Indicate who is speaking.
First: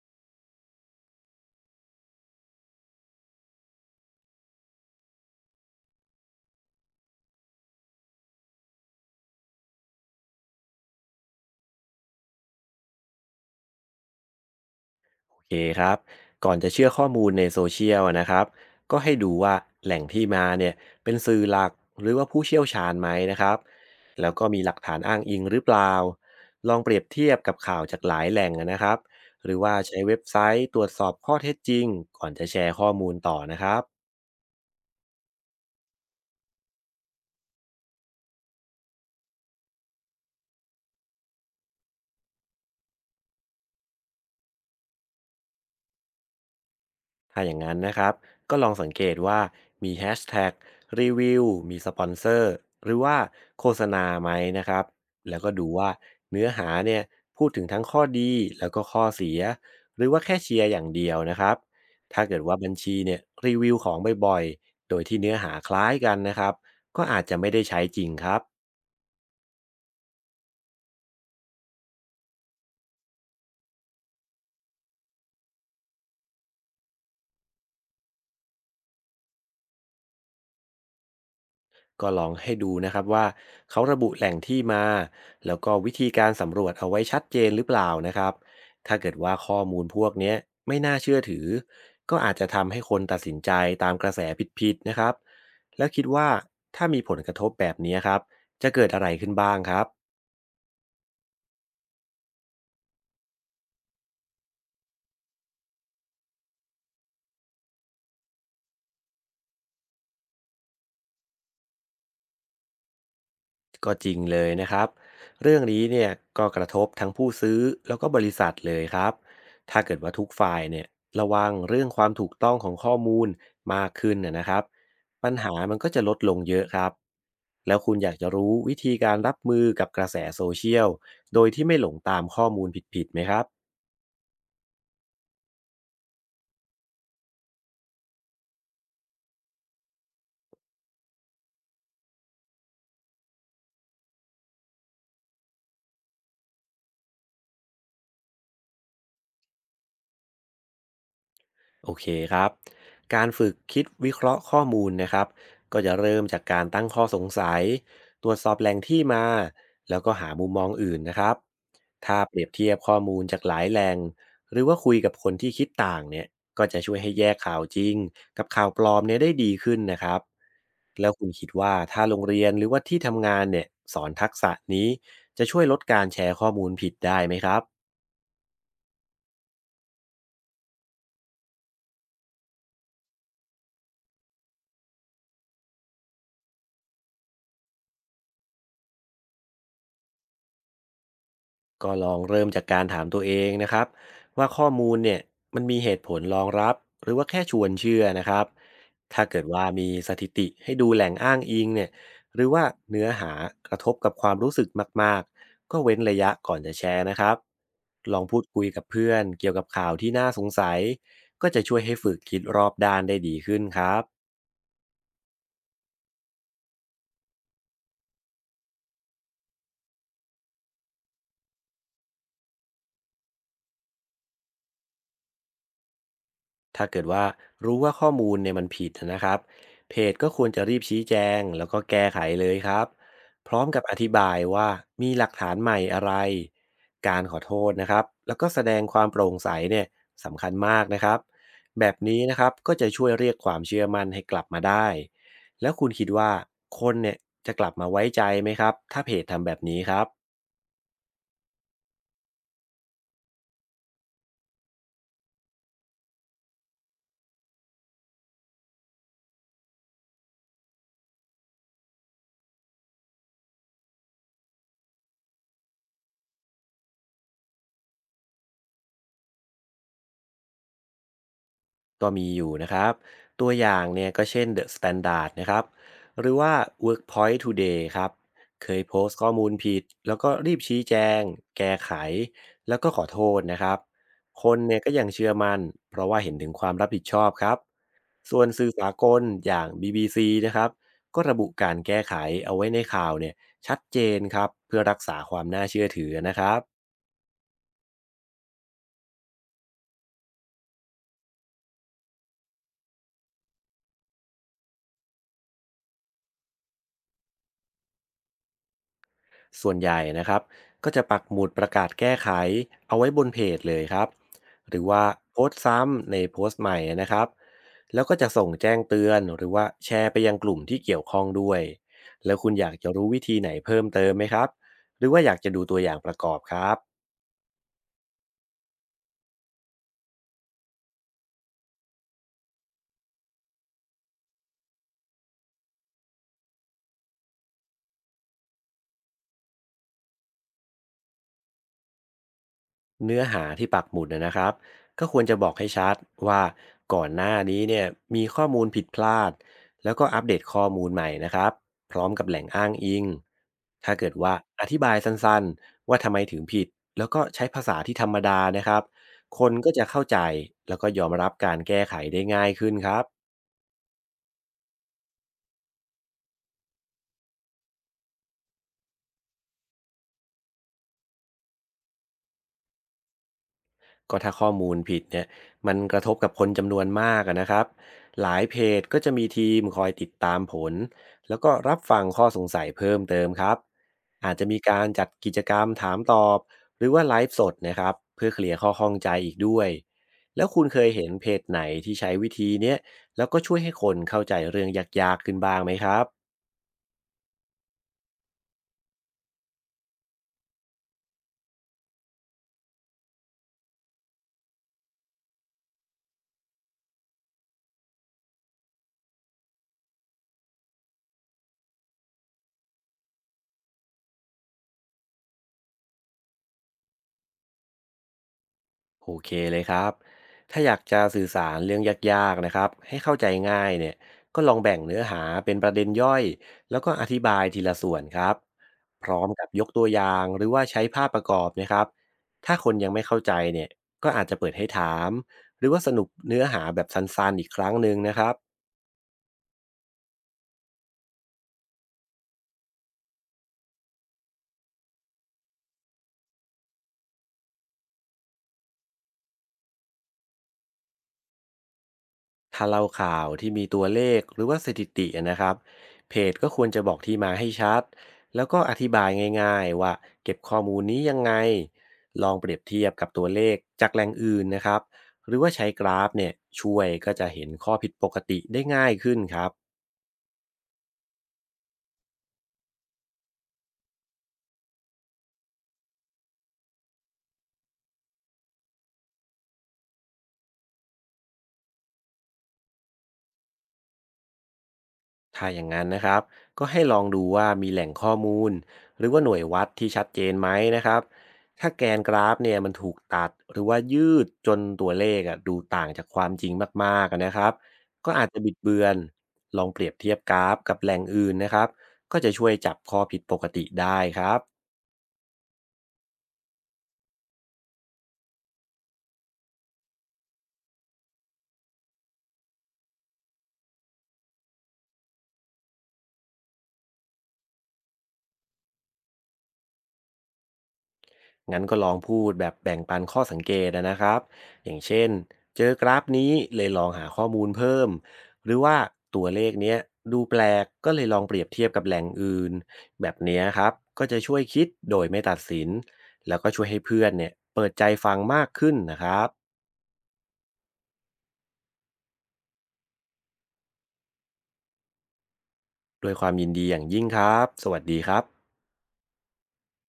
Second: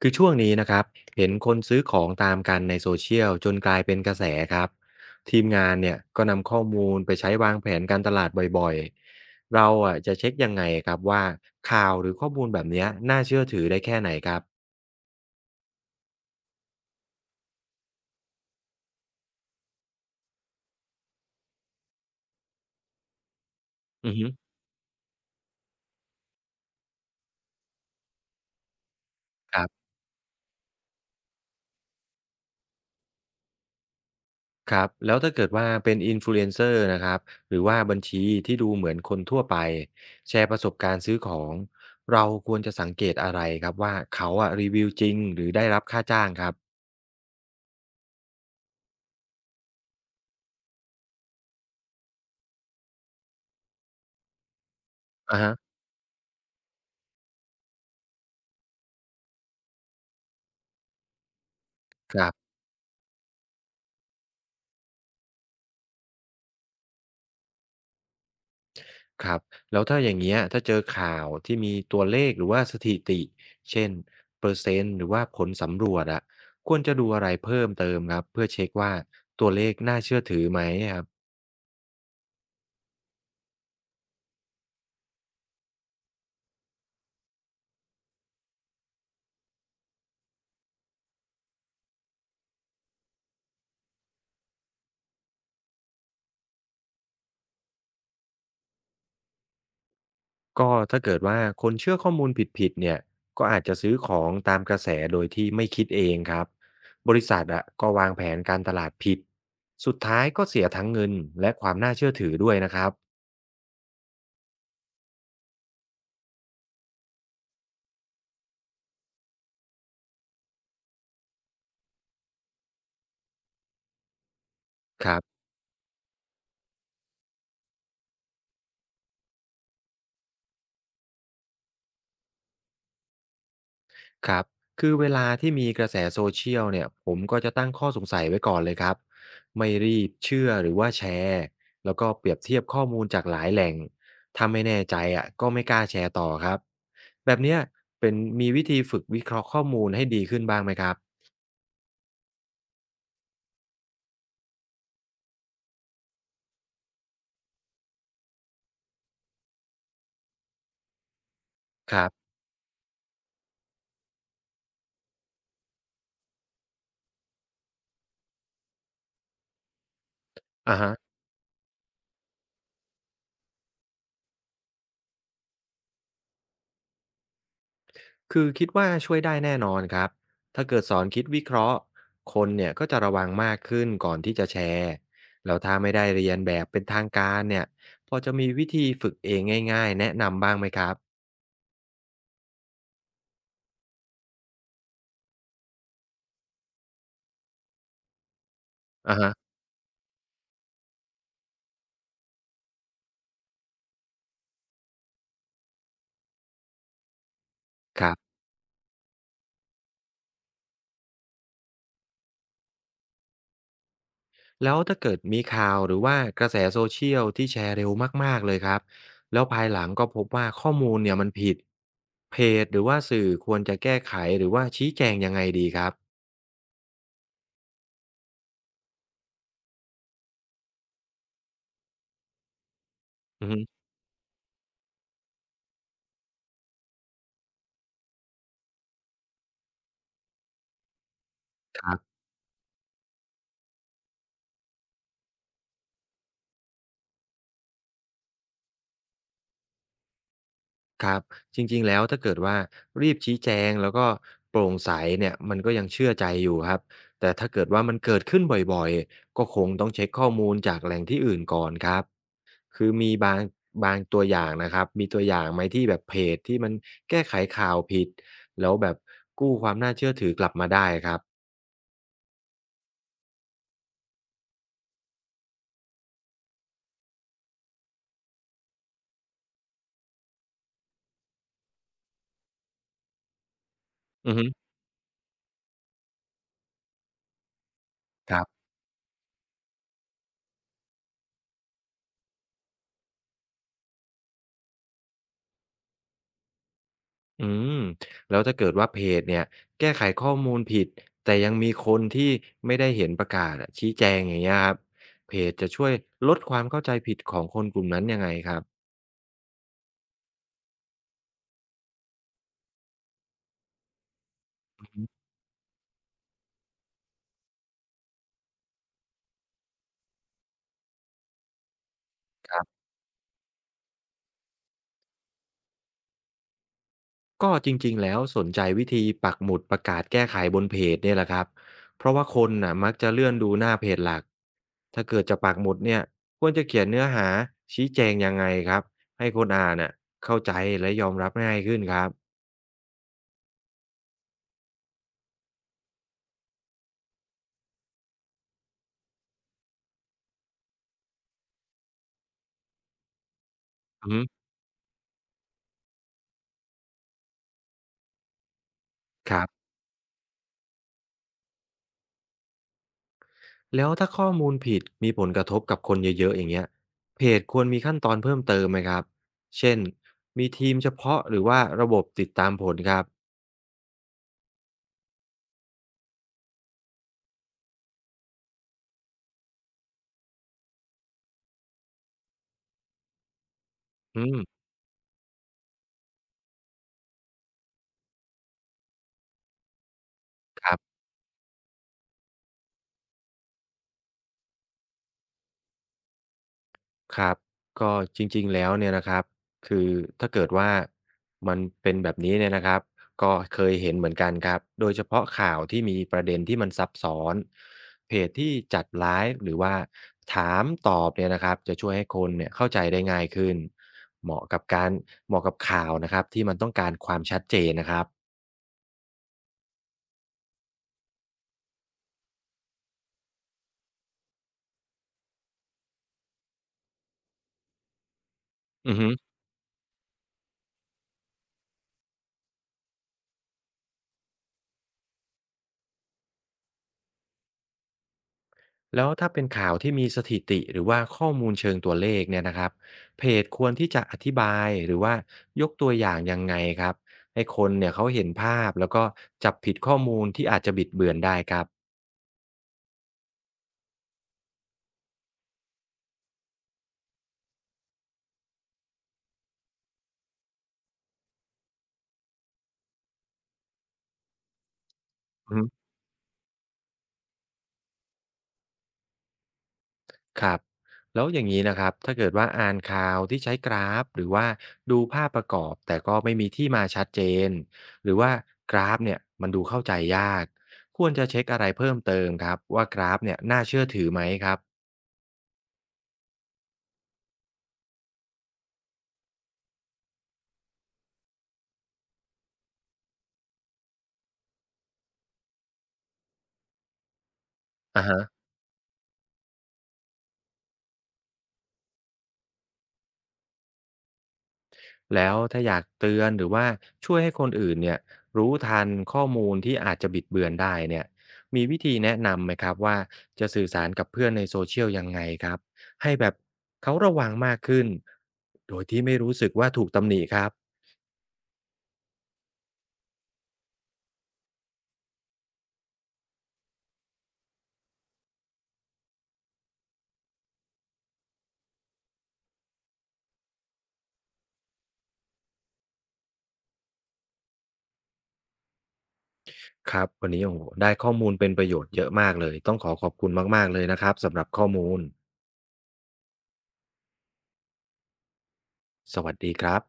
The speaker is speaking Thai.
Speaker 1: คือช่วงนี้นะครับเห็นคนซื้อของตามกันในโซเชียลจนกลายเป็นกระแสครับทีมงานเนี่ยก็นำข้อมูลไปใช้วางแผนการตลาดบ่อยๆเราอ่ะจะเช็คยังไงครับว่าข่าวหรือข้อมูลแบบเนี้ยน่าเชื่อถือได้แค่ไหนครับ
Speaker 2: โอเคครับก่อนจะเชื่อข้อมูลในโซเชียลอะนะครับก็ให้ดูว่าแหล่งที่มาเนี่ยเป็นสื่อหลักหรือว่าผู้เชี่ยวชาญไหมนะครับ
Speaker 1: อือฮึ
Speaker 2: แล้วก็มีหลักฐานอ้างอิงหรือเปล่า ลองเปรียบเทียบกับข่าวจากหลายแหล่งอะนะครับหรื
Speaker 1: ค
Speaker 2: อ
Speaker 1: รั
Speaker 2: ว่า
Speaker 1: บ
Speaker 2: ใช้เว็บไซต์ตรวจสอบข้อเท็จจริงก่อนจะแชร์ข้อมูลต่อนะครับ
Speaker 1: ครับแล้วถ้าเกิดว่าเป็นอินฟลูเอนเซอร์นะครับหรือว่าบัญชีที่ดูเหมือนคนทั่วไปแชร์ประสบการณ์ซื้อของเราควรจะสังเกตอะไรครับว่าเขาอ่ะรีวิวจริงหรือได้รับค่าจ้างครับ
Speaker 2: ถ้าอย่างนั้นนะครับก็ลองสังเกตว่ามีแฮชแท็กรีวิวมีสปอนเซอร์หรือว่าโฆษณาไหมนะครับแล้
Speaker 1: อ่า
Speaker 2: วก็
Speaker 1: ฮะ
Speaker 2: ดูว่าเนื้อหาเนี่ยพูดถึงทั้งข้อดีแล้วก็ข้อเสียหรือว่าแค่เชียร์อย่างเดียวนะครับ
Speaker 1: ค
Speaker 2: ถ้า
Speaker 1: รับ
Speaker 2: เกิดว่าบัญชีเนี่ยรีวิวของบ่อยๆโดยที่เนื้อหาคล้ายกันนะครับก็อาจจะไม่ได้ใช้จริงครับ
Speaker 1: ครับแล้วถ้าอย่างเงี้ยถ้าเจอข่าวที่มีตัวเลขหรือว่าสถิติเช่นเปอร์เซ็นต์หรือว่าผลสำรวจอะควรจะดูอะไรเพิ่มเติมครับเพื่อเช็คว่าตัวเลขน่าเชื่อถือไหมครับ
Speaker 2: ก็ลองให้ดูนะครับว่าเขาระบุแหล่งที่มาแล้วก็วิธีการสำรวจเอาไว้ชัดเจนหรือเปล่านะครับถ้าเกิดว่าข้อมูลพวกเนี้ยไม่น่าเชื่อถือก็อาจจะทำให้คนตัดสินใจตามกระแสผิดๆนะครับแล้วคิดว่าถ้ามีผลกระทบแบบนี้ครับจะเกิดอะไรขึ้นบ้างครับ
Speaker 1: ก็ถ้าเกิดว่าคนเชื่อข้อมูลผิดๆเนี่ยก็อาจจะซื้อของตามกระแสโดยที่ไม่คิดเองครับบริษัทอะก็วางแผนการตลาดผิดสุดท้ายก็เสียทั้งเงินและความน่าเชื่อถือด้วยนะครับ
Speaker 2: ก็จริงเลยนะครับเรื่องนี้เนี่ยก็กระทบทั้งผู้ซื้อแล้วก็บริษัทเลยครับถ้าเกิดว่าทุกฝ่ายเนี่ยระวังเรื่องความถูกต้องของข้อมูลมากขึ้นนะครับ
Speaker 1: ครั
Speaker 2: ปัญ
Speaker 1: บ
Speaker 2: หามันก็จะลดลงเยอะครับแล้วคุณอยากจะรู้วิธีการรับมือกับกระแสโซเชียลโดยที่ไม่หลงตามข้อมูลผิดๆไหมครับ
Speaker 1: ครับคือเวลาที่มีกระแสโซเชียลเนี่ยผมก็จะตั้งข้อสงสัยไว้ก่อนเลยครับไม่รีบเชื่อหรือว่าแชร์แล้วก็เปรียบเทียบข้อมูลจากหลายแหล่งถ้าไม่แน่ใจอ่ะก็ไม่กล้าแชร์ต่อครับแบบเนี้ยเป็นมีวิธีฝึกวิเคราะห์ข้อมูลให้ดีขึ้นบ้างไหมครับ
Speaker 2: โอเคครับ การฝึกคิดวิเคราะห์ข้อมูลนะครับก็จะเริ่มจากการตั้งข้อสงสัยตรวจสอบแหล่งที่มา แล้วก็หามุมมองอื่นนะครับ
Speaker 1: ครั
Speaker 2: ถ้า
Speaker 1: บ
Speaker 2: เปรียบเทียบข้อมูลจากหลายแหล่งหรือว่าคุยกับคนที่คิดต่างเนี่ยก็จะช่วยให้แยกข่าวจริงกับข่าวปลอมเนี่ยได้ดีขึ้นนะครับ
Speaker 1: อะฮะ
Speaker 2: แล้วคุณคิดว่าถ้าโรงเรียนหรือว่าที่ทำงานเนี่ยสอนทักษะนี้จะช่วยลดการแชร์ข้อมูลผิดได้ไหมครับ
Speaker 1: คือคิดว่าช่วยได้แน่นอนครับ ถ้าเกิดสอนคิดวิเคราะห์ คนเนี่ยก็จะระวังมากขึ้นก่อนที่จะแชร์ แล้วถ้าไม่ได้เรียนแบบเป็นทางการเนี่ยพอจะมีวิธีฝึกเองง่ายๆแนะนำบ้างไหมครับ
Speaker 2: ก็ลองเริ่มจากการถามตัวเองนะครับว่าข้อมูลเนี่ยมันมีเหตุผลรองรับหรือว่าแค่ชวนเชื่อนะครับ
Speaker 1: อ่า
Speaker 2: ถ้า
Speaker 1: ฮะ
Speaker 2: เกิดว่ามีสถิติให้ดูแหล่งอ้างอิงเนี่ยหรือว่าเนื้อหากระทบกับความรู้สึกมากๆก็เว้นระยะก่อนจะแชร์นะครับ
Speaker 1: ครั
Speaker 2: ลอง
Speaker 1: บ
Speaker 2: พูดคุยกับเพื่อนเกี่ยวกับข่าวที่น่าสงสัยก็จะช่วยให้ฝึกคิดรอบด้านได้ดีขึ้นครับ
Speaker 1: แล้วถ้าเกิดมีข่าวหรือว่ากระแสโซเชียลที่แชร์เร็วมากๆเลยครับ แล้วภายหลังก็พบว่าข้อมูลเนี่ยมันผิด เพจหรือว่าสื่อควรจะแก้ไขหรือว่าชี้แจงยังไงดีครับ
Speaker 2: ถ้าเกิดว่ารู้ว่าข้อมูลเนี่ยมันผิดนะครับเพจก็ควรจะรีบชี้แจงแล้วก็แก้ไขเลยครับ
Speaker 1: อือ
Speaker 2: พ
Speaker 1: ฮึ
Speaker 2: ร้อมกับอธิบายว่ามีหลักฐานใหม่อะไรการขอโทษนะครับแล้วก็แสดงความโปร่งใสเนี่ยสำคัญมากนะครับ
Speaker 1: ค
Speaker 2: แบ
Speaker 1: รั
Speaker 2: บ
Speaker 1: บ
Speaker 2: นี้นะครับก็จะช่วยเรียกความเชื่อมั่นให้กลับมาได้แล้วคุณคิดว่าคนเนี่ยจะกลับมาไว้ใจไหมครับถ้าเพจทำแบบนี้ครับ
Speaker 1: ครับจริงๆแล้วถ้าเกิดว่ารีบชี้แจงแล้วก็โปร่งใสเนี่ยมันก็ยังเชื่อใจอยู่ครับแต่ถ้าเกิดว่ามันเกิดขึ้นบ่อยๆก็คงต้องเช็กข้อมูลจากแหล่งที่อื่นก่อนครับคือมีบางตัวอย่างนะครับมีตัวอย่างไหมที่แบบเพจที่มันแก้ไขข่าวผิดแล้วแบบกู้ความน่าเชื่อถือกลับมาได้ครับ
Speaker 2: ก็มีอยู่นะครับตัวอย่างเนี่ยก็เช่น The Standard นะครับหรือว่า Workpoint Today ครับเคยโพสต์ข้อมูลผิดแล้วก็รีบชี้แจงแก้ไขแล้วก็ขอโทษนะครับ
Speaker 1: อือ
Speaker 2: ค
Speaker 1: ฮึ
Speaker 2: นเนี่ยก็ยังเชื่อมัน่นเพราะว่าเห็นถึงความรับผิดชอบครับ
Speaker 1: ค
Speaker 2: ส่ว
Speaker 1: รั
Speaker 2: น
Speaker 1: บ
Speaker 2: สื่อสากลอย่าง BBC นะครับก็ระบุการแก้ไขเอาไว้ในข่าวเนี่ยชัดเจนครับเพื่อรักษาความน่าเชื่อถือนะครับ
Speaker 1: อืมแล้วถ้าเกิดว่าเพจเนี่ยแก้ไขข้อมูลผิดแต่ยังมีคนที่ไม่ได้เห็นประกาศอะชี้แจงอย่างเงี้ยครับเพจจะช่วยลดความเข้าใจผิดของคนกลุ่มนั้นยังไงครับ
Speaker 2: ส่วนใหญ่นะครับก็จะปักหมุดประกาศแก้ไขเอาไว้บนเพจเลยครับหรือว่าโพสต์ซ้ำในโพสต์ใหม่นะครับแล้วก็จะส่งแจ้งเตือนหรือว่าแชร์ไปยังกลุ่มที่เกี่ยวข้องด้วยแล้วคุณ
Speaker 1: ครั
Speaker 2: อยาก
Speaker 1: บ
Speaker 2: จะรู้วิธีไหนเพิ่มเติมไหมครับหรือว่าอยากจะดูตัวอย่างประกอบครับ
Speaker 1: ก็จริงๆแล้วสนใจวิธีปักหมุดประกาศแก้ไขบนเพจเนี่ยแหละครับเพราะว่าคนน่ะมักจะเลื่อนดูหน้าเพจหลักถ้าเกิดจะปักหมุดเนี่ยควรจะเขียนเนื้อหาชี้แจงยังไงครับให้คนอ่านน่ะเข้าใจและยอมรับง่ายขึ้นครับ
Speaker 2: เนื้อหาที่ปักหมุดนะครับก็ควรจะบอกให้ชัดว่าก่อนหน้านี้เนี่ยมีข้อมูลผิดพลาดแล้วก็อัปเดตข้อมูลใหม่นะครับพร้อมกับแหล่งอ้างอิงถ้าเกิด
Speaker 1: อืม
Speaker 2: ว่าอธิบายสั้นๆว่าทำไมถึงผิดแล้วก็ใช้ภาษาที่ธรรมดานะครับ
Speaker 1: ค
Speaker 2: ค
Speaker 1: รั
Speaker 2: น
Speaker 1: บ
Speaker 2: ก็จะเข้าใจแล้วก็ยอมรับการแก้ไขได้ง่ายขึ้นครับ
Speaker 1: แล้วถ้าข้อมูลผิดมีผลกระทบกับคนเยอะๆอย่างเงี้ยเพจควรมีขั้นตอนเพิ่มเติมไหมครับเช่นมีทีมเฉพาะหรือว่าระบบติดตามผลครับ
Speaker 2: ก็ถ้าข้อมูลผิดเนี่ยมันกระทบกับคนจำนวนมากอะนะครับหลายเพจก็จะมีทีมคอยติดตามผลแล้วก็รับฟังข้อสงสัยเพิ่มเติมครับ
Speaker 1: อื
Speaker 2: อาจ
Speaker 1: ม
Speaker 2: จะมีการจัดกิจกรรมถามตอบหรือว่าไลฟ์สดนะครับเพื่อเคลียร์ข้อข้องใจอีกด้วยแล้วคุณ
Speaker 1: ครั
Speaker 2: เคย
Speaker 1: บ
Speaker 2: เห็นเพจไหนที่ใช้วิธีเนี้ยแล้วก็ช่วยให้คนเข้าใจเรื่องยากๆขึ้นบ้างไหมครับ
Speaker 1: ครับก็จริงๆแล้วเนี่ยนะครับคือถ้าเกิดว่ามันเป็นแบบนี้เนี่ยนะครับก็เคยเห็นเหมือนกันครับโดยเฉพาะข่าวที่มีประเด็นที่มันซับซ้อนเพจที่จัดไลฟ์หรือว่าถามตอบเนี่ยนะครับจะช่วยให้คนเนี่ยเข้าใจได้ง่ายขึ้นเหมาะกับการเหมาะกับข่าวนะครับที่มันต้องการความชัดเจนนะครับ
Speaker 2: โอเคเลยครับ ถ้าอยากจะสื่อสารเรื่องยากๆนะครับให้เข้าใจง่ายเนี่ยก็ลองแบ่งเนื้อหาเป็นประเด็นย่อยแล้วก็อธิบายทีละส่วนครับ
Speaker 1: อือ
Speaker 2: พ
Speaker 1: ฮึ
Speaker 2: ร้อมกับยกตัวอย่างหรือว่าใช้ภาพประกอบนะครับถ้าคนยังไม่เข้าใจเนี่ยก็อาจจะเปิดให้ถามหรือว่าสนุปเนื้อหาแบบสั้นๆอีกครั้งหนึ่งนะครับ
Speaker 1: แล้วถ้าเป็นข่าวที่มีสถิติหรือว่าข้อมูลเชิงตัวเลขเนี่ยนะครับเพจควรที่จะอธิบายหรือว่ายกตัวอย่างยังไงครับให้คนเนี่ยเขาเห็นภาพแล้วก็จับผิดข้อมูลที่อาจจะบิดเบือนได้ครับ
Speaker 2: ถ้าเล่าข่าวที่มีตัวเลขหรือว่าสถิติอะนะครับเพจก็ควรจะบอกที่มาให้ชัดแล้วก็อธิบายง่ายๆว่าเก็บข้อมูลนี้ยังไงลองเปรียบเทียบกับตัวเลขจากแหล่งอื่นนะครับหรือว่า
Speaker 1: อื
Speaker 2: ใช้ก
Speaker 1: ม
Speaker 2: ราฟเนี่ยช่วยก็จะเห็นข้อผิดปกติได้ง่ายขึ้นครับ
Speaker 1: ครับแล้วอย่างนี้นะครับถ้าเกิดว่าอ่านข่าวที่ใช้กราฟหรือว่าดูภาพประกอบแต่ก็ไม่มีที่มาชัดเจนหรือว่ากราฟเนี่ยมันดูเข้าใจยากควรจะเช็คอะไรเพิ่มเติมครับว่ากราฟเนี่ยน่าเชื่อถือไหมครับ
Speaker 2: ถ้าอย่างนั้นนะครับก็ให้ลองดูว่ามีแหล่งข้อมูลหรือว่าหน่วยวัดที่ชัดเจนไหมนะครับถ้าแกนกราฟเนี่ยมันถูกตัดหรือว่ายืดจนตัวเลขอะดูต่างจากความจริงมากๆอะนะครับ
Speaker 1: อ่า
Speaker 2: ก็
Speaker 1: ฮะ
Speaker 2: อาจจะบิดเบือนลองเปรียบเทียบกราฟกับแหล่งอื่นนะครับก็จะช่วยจับข้อผิดปกติได้ครับ
Speaker 1: แล้วถ้าอยากเตือนหรือว่าช่วยให้คนอื่นเนี่ยรู้ทันข้อมูลที่อาจจะบิดเบือนได้เนี่ยมีวิธีแนะนำไหมครับว่าจะสื่อสารกับเพื่อนในโซเชียลยังไงครับให้แบบเขาระวังมากขึ้นโดยที่ไม่รู้สึกว่าถูกตำหนิครับ
Speaker 2: งั้นก็ลองพูดแบบแบ่งปันข้อสังเกตอะนะครับอย่างเช่นเจอกราฟนี้เลยลองหาข้อมูลเพิ่มหรือว่าตัวเลขเนี้ยดูแปลกก็เลยลองเปรียบเทียบกับแหล่งอื่นแบบเนี้ยครับก็จะช่วยคิดโดยไม่ตัดสินแล้วก็ช่วยให้เพื่อนเนี่ยเปิดใจฟังมากขึ้นนะครับ
Speaker 1: ครับวันนี้โอ้โหได้ข้อมูลเป็นประโยชน์เยอะมากเลยต้องขอขอบคุณมากๆเลยนะครับสำหรับข้อมูล
Speaker 2: ด้วยความยินดีอย่างยิ่งครับสวัสดีครับ
Speaker 1: สวัสดีครับ